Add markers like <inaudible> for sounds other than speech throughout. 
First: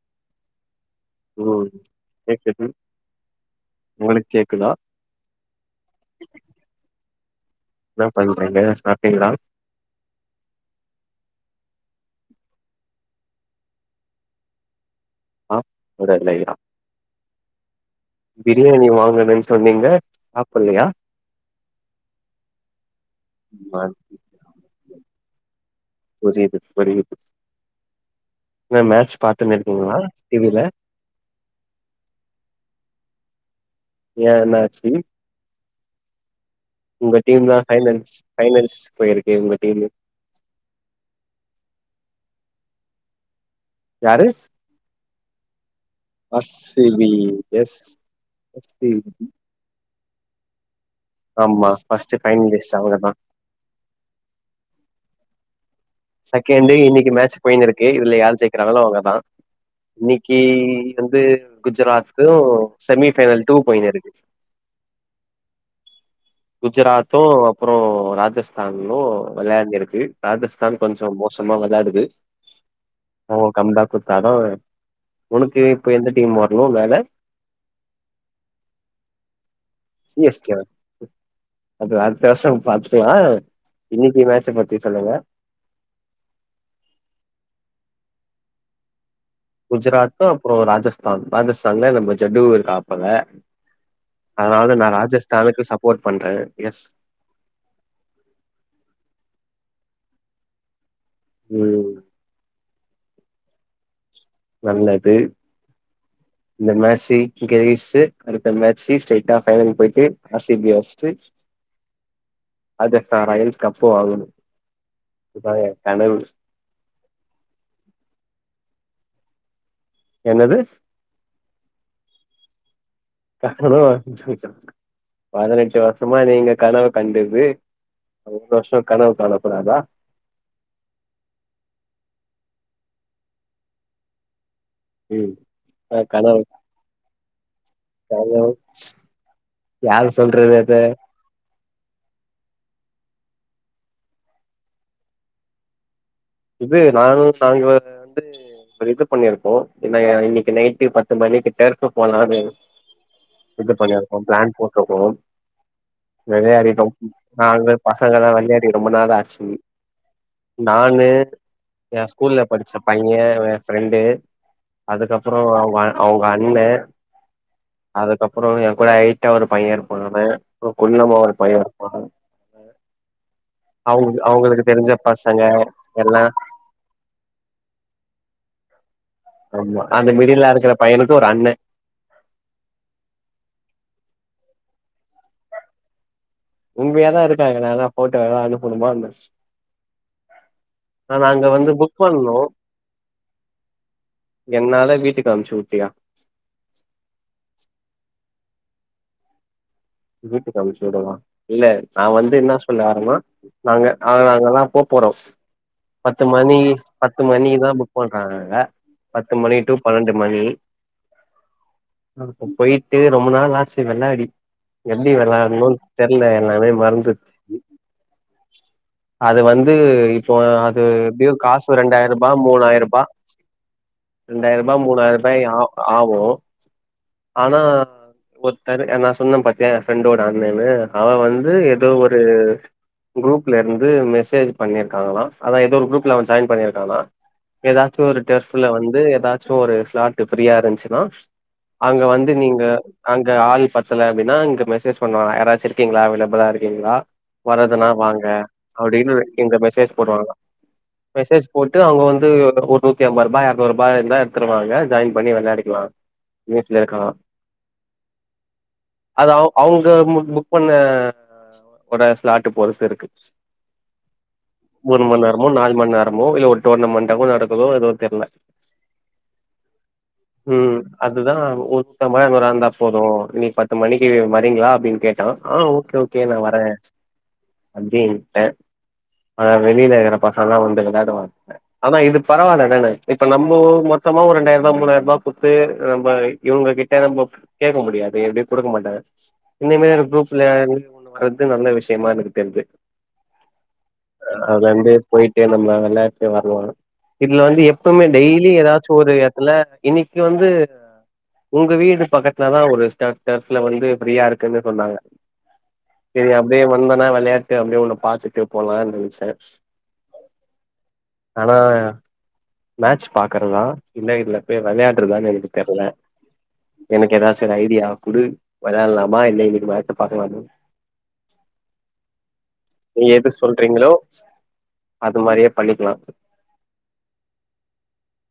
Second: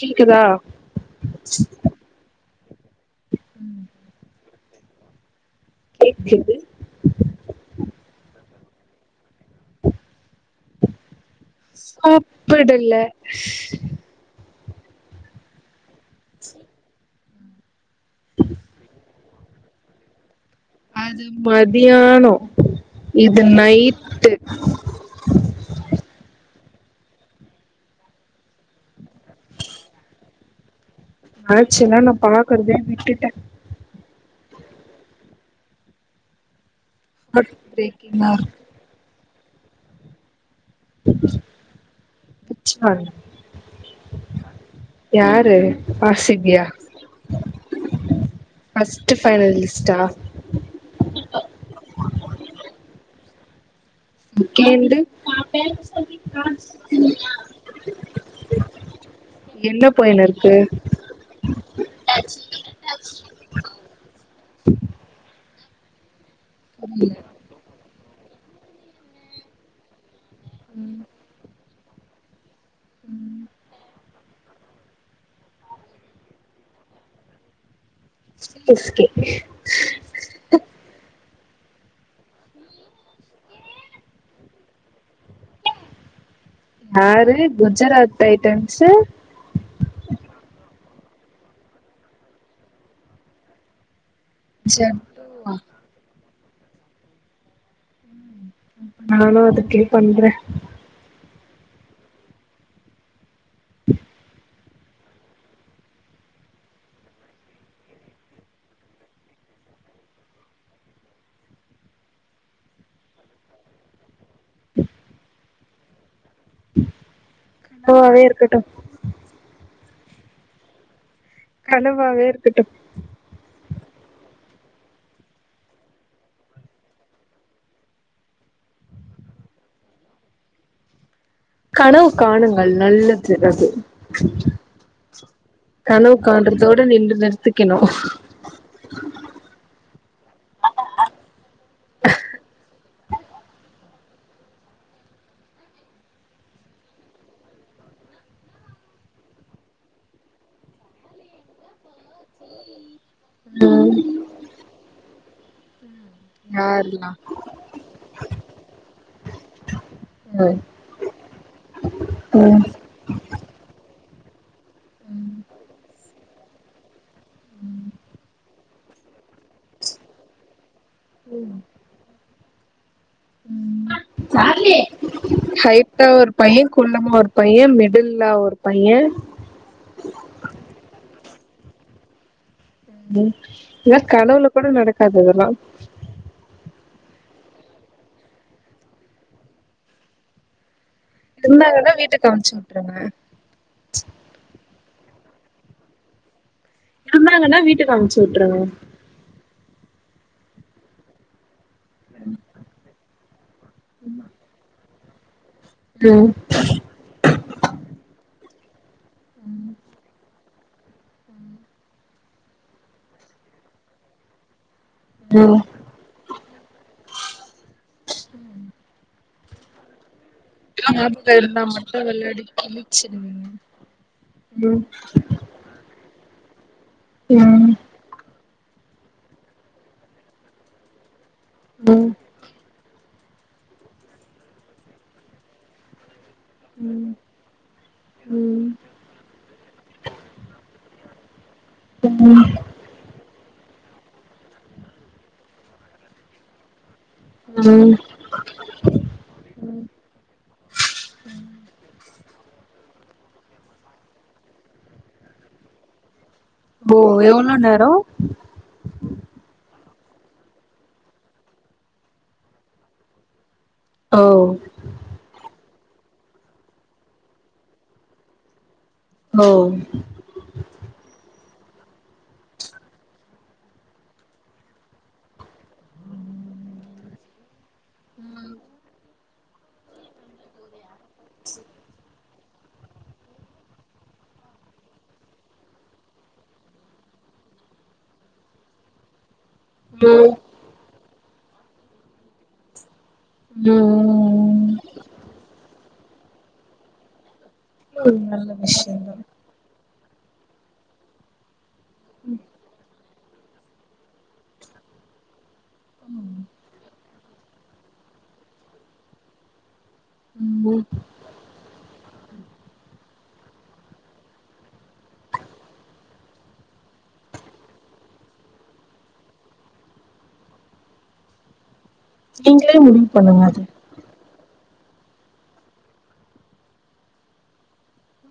கேக்குதா ம் கேக்குது உங்களுக்கு கேக்குதா கேக்குது என்ன பண்றீங்க சாப்டீங்களா சாப்படல ஆ <unintelligible> பிரியாணி வாங்கணு சொன்னீங்க சா அது மத்தியானோ இது ஆ நைட்டு புரியுது புரியுது என்ன மேட்ச பாத்துனு இருக்கீங்களா டி வி ல மேட்ச்சல்லா நா பாக்கறதே விட்டுட்டே ஏ என்னாச்சு உங்க ஹார்ட் டீம்தா ஃபைனல்ஸ் பிரேக்கிங்கா இருக்கு ஃபைனல்ஸ் போயிரு எங்க டீமு <unintelligible> யாரு யாரு ஆர் சி பி வெஸ் ஃபர்ஸ்ட் <inaudible> ஃபைனலிஸ்டா ஆமா ஃபஸ்ட்டு ஃபைனலிஸ்ட் அவங்கதா செக்கேண்டு செகண்டு இன்னக்கி மேட்ச் போயினுருக்கு இதுல யார் ஜெயிக்கிறாங்களோ அவுங்கதா என்ன போயினு இன்னக்கி இருக்கு வந்து குஜராத்து செமி ஃபைனல் டூ போயினுருக்கு புரில குஜராத்து அப்புறோ ராஜஸ்தான்னு வெளயான்டிருக்கு ராஜஸ்தான் கொஞ்சொ மோசமா வெளாடுது ஓ கம்டாக்கு ததோ உனக்கு இப்ப எந்த டீம் வர்ணு மேல C S K C S K வா? அது அடுத்த வருஷம் பாத்துக்கலா இன்னக்கி மேட்ச்ச பத்தி சொல்லுங்க யாரு குஜராத் டைட்டன்ஸு குஜராத்து அப்றொ ராஜஸ்தான் ராஜஸ்தான்ல நம்ம ஜட்டு இருக்காப்பல அதுனால நா ஜட்டுவா ராஜஸ்தானுக்கு சப்போர்ட் பண்றே எஸ் நானு அதுக்கே பண்றே ம் உம் நல்லது இந்த மேட்ச்ச கழிசு அடுத்த மேட்ச்சு ஸ்டைட்டா ஃபைனல் போயிட்டு ஆர் சி பி யா அச்ட்டு ராஜஸ்தான் ராயல்ஸ் கப்பு வாங்கணு அதா எ கனவு கனவாவே இருக்கட்டு என்னது? கனவாவே இருக்கட்டு கனவா பதினெட்டு வருஷமா நீங்க கனவு கண்டது ஒரு வருஷொ கனவு காணக்கூடாதா? கனவு காணுங்கள் நல்லது அது ம் கனவு காண்றதோட நின்டு நி ஹலோ யாரு சொல்றது அத இது நானு <unintelligible> வந்து ஒரு இது பண்ணிருக்கோ என்னயா இன்னக்கி நைட்டு பத்து மணிக்கு டெர்ஃபு போலானு இது ம் பண்ணிருக்கோ ப்ளான் போட்ருக்கோ வெளயாடி ரொம் யாருலா நாங்க பசங்கல்லா வெள்யாடி ரொம்ப நாள் ஆச்சு ம் நானு எ ஸ்கூல்ல ம் படுச்ச பைய எ ஃப்ரெண்டு அதுக்கப்புறோ அவுங்க அவுங்க அண்ணே அதுக்கப்புறொ எ கூட ஹைட்டா ஒரு பைய இருப்பா அவெ அ குள்ளமா ஒரு பைய இருப்பாங்க அங்க அவு அவுங்களுக்கு தெரிஞ்ச பசங்க ஹைட்டா எல்லா ஒரு பைய குள்ளமா ஒரு பைய மிடில்லா ஒரு பைய ஏ ஆமா அந்த மிடில்லா இருக்குற பையனுக்கு ஒரு அண்ண ஒ இதெல்லா கனவுள கூட நடக்காது இதெல்லா உன்மையாதா இருக்காங்க நா ஏதா ஃபோட்டோலா அனுப்பனுமா ஆனா அங்க வந்து இருந்தாங்கன்னா புக் வீட்டுக்கு பண்னோ அமுச்சு விட்ருங்க என்னால வீட்டுக் அனுப்ச்சு உட்டியா இருந்தாங்கன்னா வீட்டுக்கு அமுச்சு விட்ருங்க வீட்டுக்கு அனுப்ச்சுடவா இல்ல நா வந்து இன்னா சொல்ல வர்னா நாங்க அத அங்கதா போ போறஸ் பத்து ம் மணி பத்து மணிதா புக் பண்றாங்கங்க பத்து மணி டு பன்னெண்டு மணி அப்ப போயிட்டு ரொம்ப நாள் ஆச்சு வெள்ளாடி எப்டி ம் வெள்ளாடணும்னு தெர்ல எல்லாமே மறந்து அது வந்து இப்ப அது ஞாபக எப்டியோ இருந்தா காசு மட்டு ரெண்டாயிரூபா வெளாடி மூணாயிரூபா கிழிச்சிடுவீங்க ரெண்டாயிரூபா ம் மூணாயிரூபாய ஆ ஆகு ஆனா ம் ஒ சரி என்னா சொன்னே பாத்திய எ ஃப்ரெண்டோட அண்ணேன்னு அவ வந்து து எதோ ம் ஒரு க்ரூப் ல இருந்து மெசேஜ் பண்ணியிருக்காங்களா அதா ஏதோ ஒரு குரூப்ல அவ ஜாயின் பண்ணியிருக்கானா ஏதாச்சு ஒரு டெஸ்ப்ல ம் வந்து ஏதாச்சு ஒரு ஸ்லாட்டு ஃப்ரியா இருந்ச்சுன்னா அங்க வந்து நீங்க அங் ங்க ஆல் பத்தல அப்டின்னா இங்க மெசேஜ் பண்ணுவாங்க யாராச்சு இருக்கீங்களா அவைலப்ளா இருக்கீங்களா வறதுன்னா ம் ம் வாங்க அப்டின்னு இங்க மெசேஜ் போடுவாங்க மெசேஜ் போட்டு அவங்க வந்து ஒரு நுத்தெம்பருபா எரநூறுருபா இருந்தா எடுத்துடுவாங்க ஜாயின் பண்ணி வெளாடிக்கல ஓ எவ்ளோ நேரோ து மு புக் பண்ண ஒட ஸ்லாட் பொருத்து இருக்கு ஓ ஒரு மண் நேரமோ நால் மண் நேரமோ இல்ல ஒரு டோர்னமென்டாகு நடக்குதோ எதுவு தெர்ல ஓ ம் அதுதா ஒ ஒருத்தம வராந்தா போது இன்னிக் பத்து மணிக்கு வரீங்ளா அப்டின் கேட்டா ஆ ஓகே ஓகே நா வரே அப்டீன் டே அதா வெளில இருகுற பசங்கல்லா வந்து எங்கதா <inaudible> ஆனா இது பரவால்லதானெ இப்ப நம்ம மொத்தமா ஒரு ரெண்டாயருபா மூணாயருபா குத்து நம்ப இவுங்க கிட்ட நம்ப கேக்க முடியாது எப்டி குடுக்க மாட்டாங்க இனிமேலு ம் கூப்புல்லயா <unintelligible> ஒன்னு வர்து நல்ல விஷயமா எனக்கு தெர்து ம் அதுலந்து போயிட்டு நம்ம வெளா செ வர்லா இ ல வந்து எப்பமே ம் நல்ல டெய்லி எதாச்சு ஒரு விஷயந்தா எத்துல இன்னிக்கு வந்து உங்க வீடு பக்கத்துல தா ஒரு ஸ்ட டர்ஃப்ல வந்து ஃப்ரீயா இருக்குன்னு சொன்னாங்க சேரி அப்டியே வந்தனா வெள்யா டிட்டு அப்டியே உன்ன பாத்துட்டு போலான் நென்ச்சே ம் ஆனா மேட்ச் பாக்குறதா இல்ல இதுல போய் வெளயாட்றதான் எனக்கு தெர்ல எனக்கு எதாச்சொரு ஐடியா குடு வெளால்லாமா இல்ல இன்னைக்கு மேட்ச பாக்கலாமா நீ நீ எது சொல்றீங்களோ அது மாரியே பண்ணிக்லா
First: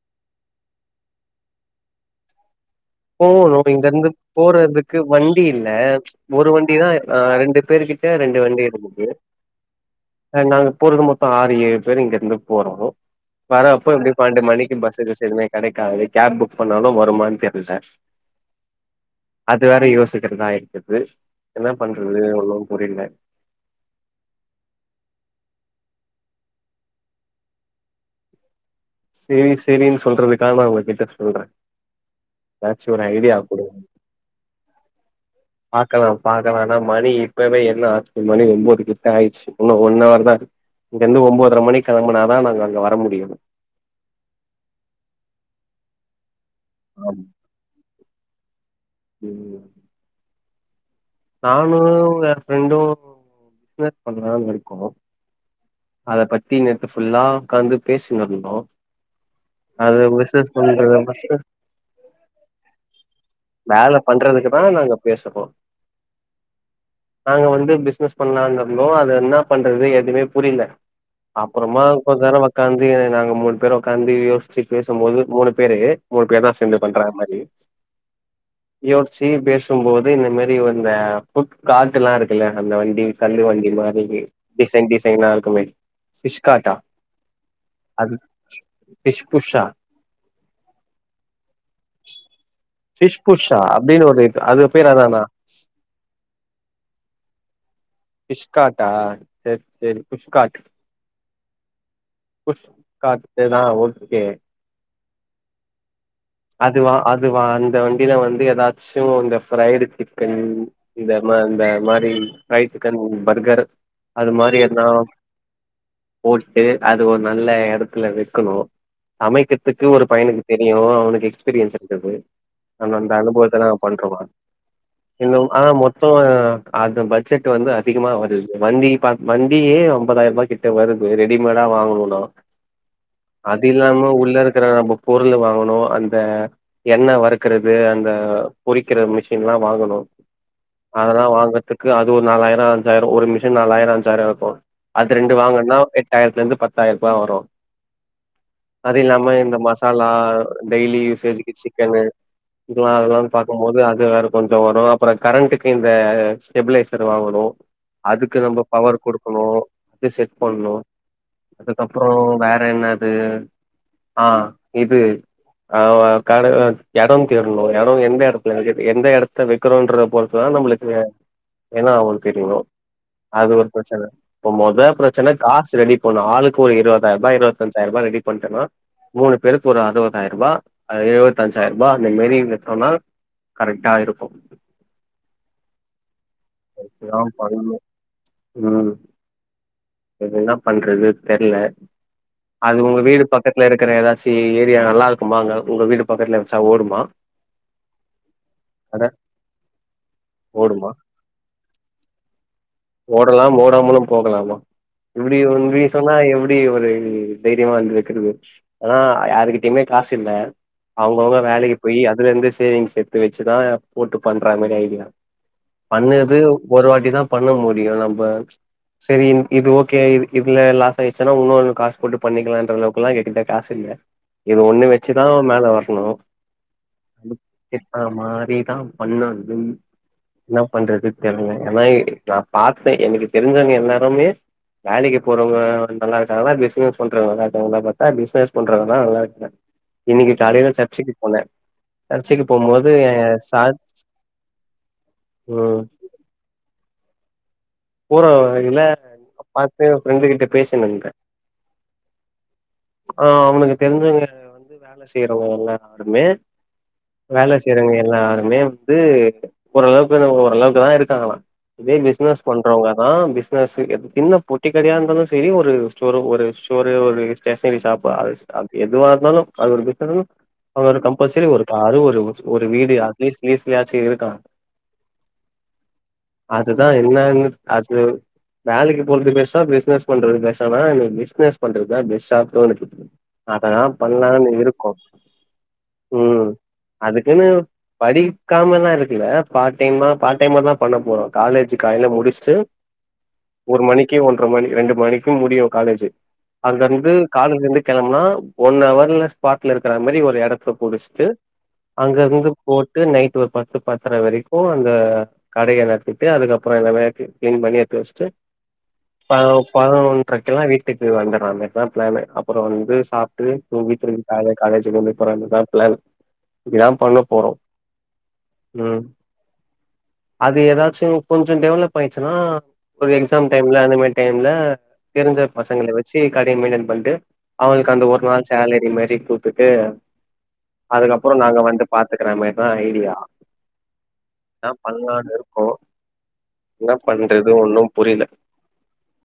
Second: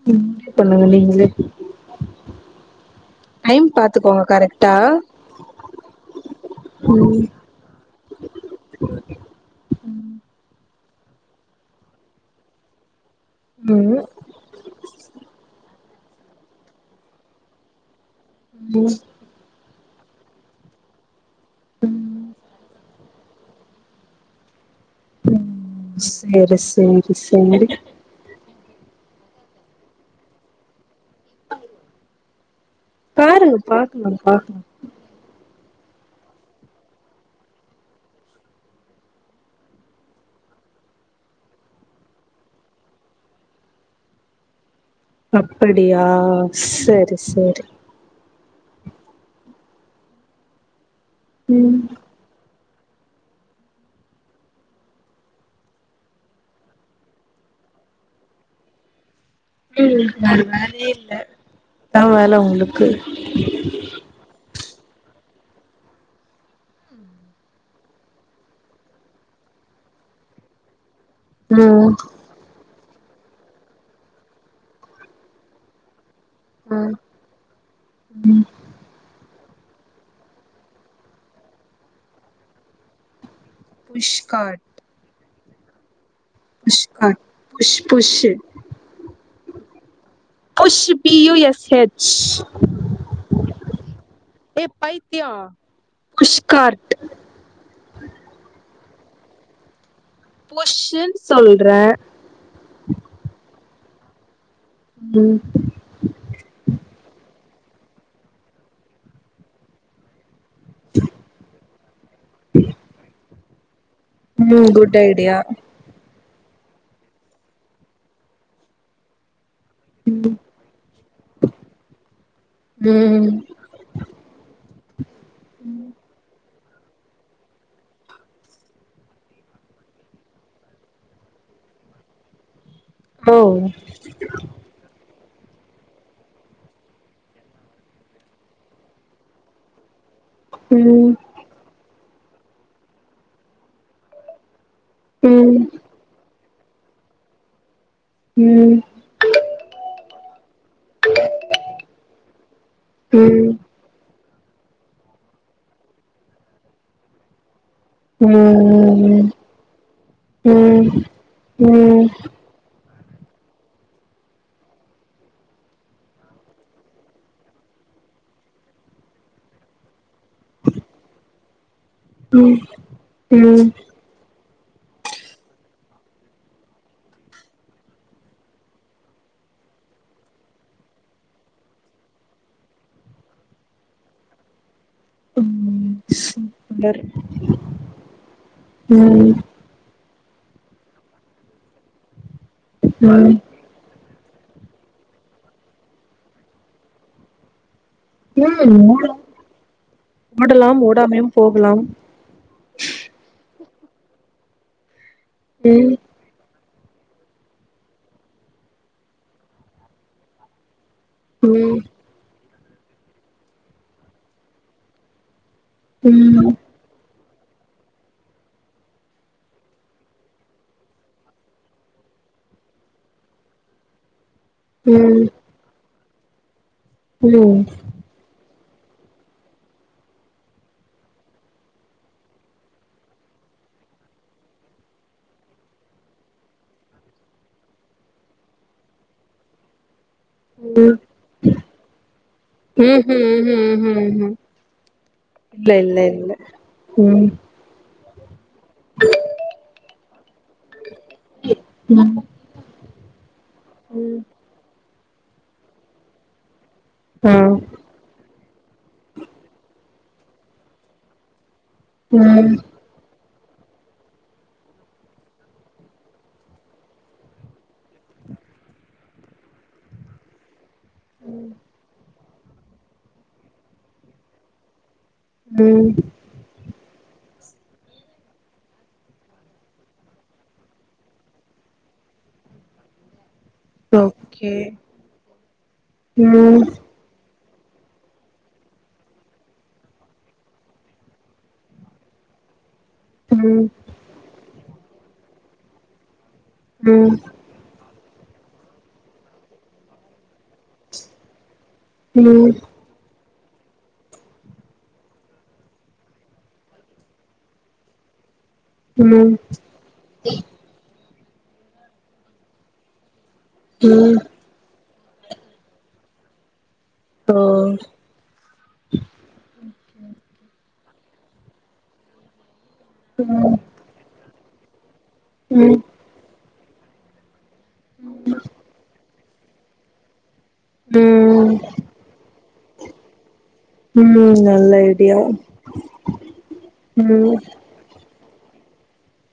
இது முடிவு பண்ணுங்க நீங்களே போவணு டைம் இங்கருந்து பாத்துக்கோங்க கரெக்டா போறதுக்கு வண்டி இல்ல ஒரு வண்டிதா ஆ ம் ரெண்டு பேரு கிட்ட ரெண்டு வண்டி இருக்குது அ நாங்க போறது மொத்த ஆறு ஏழு பேர் இங்கருந்து போறோ வர அப்ப ம் எப்டி பன்னன்டு மணிக்கு பஸ்ஸு கிஸ்ஸு எதுமே கெடக்காது கேப் புக் பண்ணாலு வருமான் தெர்ல ம் அது வேற யோ சுக்கிட்டுதா இருக்குது என்ன பண்றது ம் ஒன்னு புரில ம் சேரி சேரி சேரி சேரி சேரின் சொல்றதுக்கா நா உங்க கிட்ட சொல்றெ அ பாருங்க பாக்லா பாக்லா பாக்கலா பாக்கலான்னா மணி இப்பவே என்ன ஆச்சு மணி ஒம்பொது கிட்ட ஆயிச்சு இன்னு ஒன் அவர் தா இருக்கு இங்கர்ந்து ஒம்போதர மணி கெளம்புனாதா நாங்க அங்க வர முடியு அப்படியா ஆமா சேரி சேரி ம் நானு ம் வேர் ஃப்ரெண்டு பிஸ்னஸ் பண்ணலான் இருக்கோ அத பத்தி நேத்து ஃபுல்லா உக்காந்து பேசின்னு இருந்தோ அது ம் வேற பிஸ்னஸ் பண்ற வேலையே இல்ல பிஸ்னஸ் அதா வேல உங்களுக்கு வேல பண்றதுக்குதா நாங்க பேசறோ நாங்க வந்து பிஸ்னஸ் பண்ணலாங்குறதோ அது என்ன பண்றது எதுமே புரில அப்புறமா ம் கொஞ்ச நேரோ உக்காந்து திவ்யா நாங்க மூணு பேரு உக்காந்து யோச்சு பேசும் போது மூணு பேரு மூணு பேர்தா சேந்து ம் பண்ற மாரி யோச்சு பேஸ் க்கும் போது இந்த மாரி வந்த புக்கான்டு எல்லா இருக்குல்ல அந்த வண்டி கல்லு வண்டி மாரி புஷ் கார்ட் டிசைன் டிஸ் செயினா இருக்குமே புஷ் அ புஷ் அது புஷ்யு ஃபிஷ் புஷ்ஷா புஷ் பி யூ எஸ்ஹச் ஷ்பூஷா அப்டின் ஒரு இது அது பேர் அதா அதா பைத்தியோ புஷ்கார்ட் பிஷ்காட்டா சேர் சேரி பொஷின் சொல்ற புஷ்காட் இதா ஒர் ஓகே ம் அதுவா அதுவா அது இந்த வண்டில வந்து ஏதாச்சு இந்த ஃப்ரைடு சிக்கன் இந்த மாரி ஃப்ரைடு சிக்கன் பர்கர் அது மாரி ம் எதனா குட் ஐடியா போட்டு அது ஒரு நல்ல எடத்துல வெக்கணு சமைக்கத் த்துக்கு ஒரு ம் பையினுக்கு தெரியு அவனுக்கு எக்ஸ்பீரியன்ஸ் இருக்குது அவ அந்த ம் அனுபவத்ததா பண்றோவா இன்னு ஆ மொத்தோ அது பட்ஜெட் வந்து அதிகமா வருது வண்டி வண்டியே ஒன்பதாயிரூபா கிட்ட வருது ரெடி மேடா வாங்கணுன்னா ஓ அது இல்லாம உள்ள இருக்குற புக் பொருளு வாங்கணு அந்த எண்ண வறுக்குறது அந்த பொறிக்குற மிஷின்லா வாங்கணு ம் அதெல்லா வாங்கறதுக்கு அது இது ஒரு நாலாயிரோ அஞ்சாயிரோ ஒரு மிஷின் நாலாயிரோ அஞ்சாயிரோ இருக்கு அது ரெண்டு ம் வாங்கனுன்னா அதுக்கு வந்து பத்தாயிரூபா வரு ம் அது இல்லாம இந்த மசாலா டெய்லி யூசேஜ்க்கு சிக்கனு இதெல்லா ம் அதெல்லாம் ம் பாக்கும்போது அது வேற கொஞ்ச வரு அப்புறோ கரண்ட்டுக்கு இந்த ஸ்டெபிலேசர் வாங்கணு ம் அதுக்கு நம்ம பவர் குடுக்கணு அத செட் ம் பண்ணனு ம் ம் அதுக்கப்புறோ வேற என்னது ஆ இது ஆ கரன் எடோந் தேடணு எடோ எந்த எடத்துல எந்த எடத்த வெக்கிறோன்றத பொறுத்துதா நம்மளுக்கு ஏன்னா அவளுக்கு தெரியு அது ஒரு பிரச்சன இப்ப மொத பிரச்சன காஸ் ச்சு ரெடி பண்லா ஆளுக்கு ஒரு இருபதாயிரூபா இருபத்தஞ்சாயிரூபா ரெடி பண்டோனா மூணு பேருக்கு ஒரு அறுபவதாயிரூபா எழுபத்தஞ்சாயிரூபா அந்த மாரி எத்தம்னா கரெட்டா இருக்கு இதா ம் பண்ணணு ம் எது என்ன பண்றது தெர்ல அது உங்க ம் வீடு ம் பக்கத்துல இருக்கற ஏதாச் ஏரியா நல்லா இருக்குமாங்க உங்க வீடு பக்கத்துல வெச்சா ஓடுமா ம் அட ஓடலா ஓடலாம் ஓடுமா ஓடாமையும் போ கலாம் ஓடலாம் ஓடாமலும் போகலாமா இப்டி ஒன்னு ம் சொன்னா எப்டி எப்டி ஒரு தைரியமா வந்துருக்குது பாரு ஆனா யாருகிட்டயுமே காசில்ல அவுங்கவுங்க வேலைக்கு ம் போய் அதுல இருந்துஸ் சேவிங்ஸ் எடுத்து வெச்சுதா போட்டு பண்ற மாரி ஐடியா பண்ணது ம் ம் ஒரு வாட்டிதா பண்ண முடியு யு நம்ப செரி இது ஓகே இதுல லாஸ் ஆயிருச்சுன்னா இன்னொரு காஸ் போட்டு பண்ணிக்கலான்ற அளவுக்கெல்லா எங்க கிட்ட காசில்ல இது ஒண்ணு வெச்சுதா ம் மேல வர்ணு ம் ஆமா தீப் தா பண்ணதுன் என்ன பண்றது தெர்ல <unintelligible> பாத்தே எனக்கு தெரிஞ்சவங்க எல்லாருமே வேலைக்கு போறவங்க நல்லா இருக்காங்களா பிஸ்னஸ் பண்றவங்க நல்லா இருக்காங்களா பாத்தா பிஸ்னஸ் பண்றவங்கல்லா நல்லா இருக்குறாங்க இன்னிக்கி காலையில சர்ச்சுக்கு போன சர்ச்சுக்கு ம்ஹூம் போகும்போது எ ம்ஹூம் சார் ம்ஹூம் இல்ல ம் இல்ல இல்ல ம் பூரா இதுல அப்பாத்து ஃப்ரெண்டு கிட்ட பேசுனங்க ம் ஆ அவனுக்கு ம் தெருஞ்சவங்க வந்து வேலஸ் செய்றவங்க எல்லாருமே வேல ஆ செய்யறங்க எல்லாருமே வந்து ஓரளவுக் கு ஓரளவுக்குதா இருக்காங்களா இதே பிஸ்னஸ் ம் பண்றவங்கதா பிஸ் பேஸ்சு அதுக்கென்ன பொட்டி கடையா இருந்தாலு சரி ஒரு ஸ்டோர்ரூம் ஒரு ஸ்டோரு ஒரு ஸ்டேஷஸ்னரி ஷாப்பா அது அது எதுவா இருந்தாலு அது ஒரு பிஸ்ன அதோட ஒரு கம்பல்சரி ஒரு காரு ஒரு ஊர் ஒரு வீடு அட்லீஸ்ட் லீஸ்லியாச்சி இருக்கலா உம் அதுதா எ என்னனுத் அது வேலைக்கி போறது பெஸ்ட்டா பிசினஸ் பண்றது பெர்ஸான்னா எனக் பிஸ்னஸ் பண்றதுதா பெஸ்டா தோணுது அததா பண்லான்னு ஓகே இருக்கோ உம் ம் அதுக் ஏன்னு படிக்காமலா இருக்குல பார்ட் டைமா பார்ட் டைமா தா பண்ணப்போறோ காலேஜுக் காலைல முடிச்சுட்டு ம் ஒரு மணிக்கி ஒன் ஒன்ற மணி ரெண்டு மணிக்கு முடியு காலேஜ்சு அங்கந்து ம் காலையிருந்தே கிளம்னா ஒன் அவர்ல ஸ்பாட்ல இருக்கிற மாரி ஒரு இடத்த புடிச்சுட்டு அங்க இருந்து ம் போட்டு நைட் து பத்து பத்தர வரைக்கு அந்த கடைய நத்திட்டு அதுக்கப் புறோ அதேலா எத்து கிளீன் பண்ணி எத்து வெச்சுட்டு ம் ம் ப பதினொன்றைக்கிலா வீட்டுக் கி வந்துர வந்துட்டுதா பிளான்னு அப்புற வந்து சாப் ட்டு ஓ துங்கிட்று அதுல காலேஜ்சுல நின் அப்புற வந்து தா பிளான் இது தா பண்ண போறோ உம் அது ஏதாவு சோ கொஞ்சோ டெவலப்பாயிருச்சுன்னா ஒரு எக்ஸ்ஸாம் ம் டைம்ல அந்த மாரி டைம் ல்ல தெரிஞ்சப் ம் பசங்கள வெச்சு கா டேமீன்னே பண்டு அவுனுக்கு அந்த ஒரு நாள் சேலரி மாரி கு குட்டே அதுக்கப்புறோ ம் நாங்க வந்து பாத்துக்கிற மாரிதா ஐடியா ம் என்ன நல்ல ஐடியா பண்ணான்னு இருக்கோ என்ன ம் பண்றது ஒன்னும் பு புரியில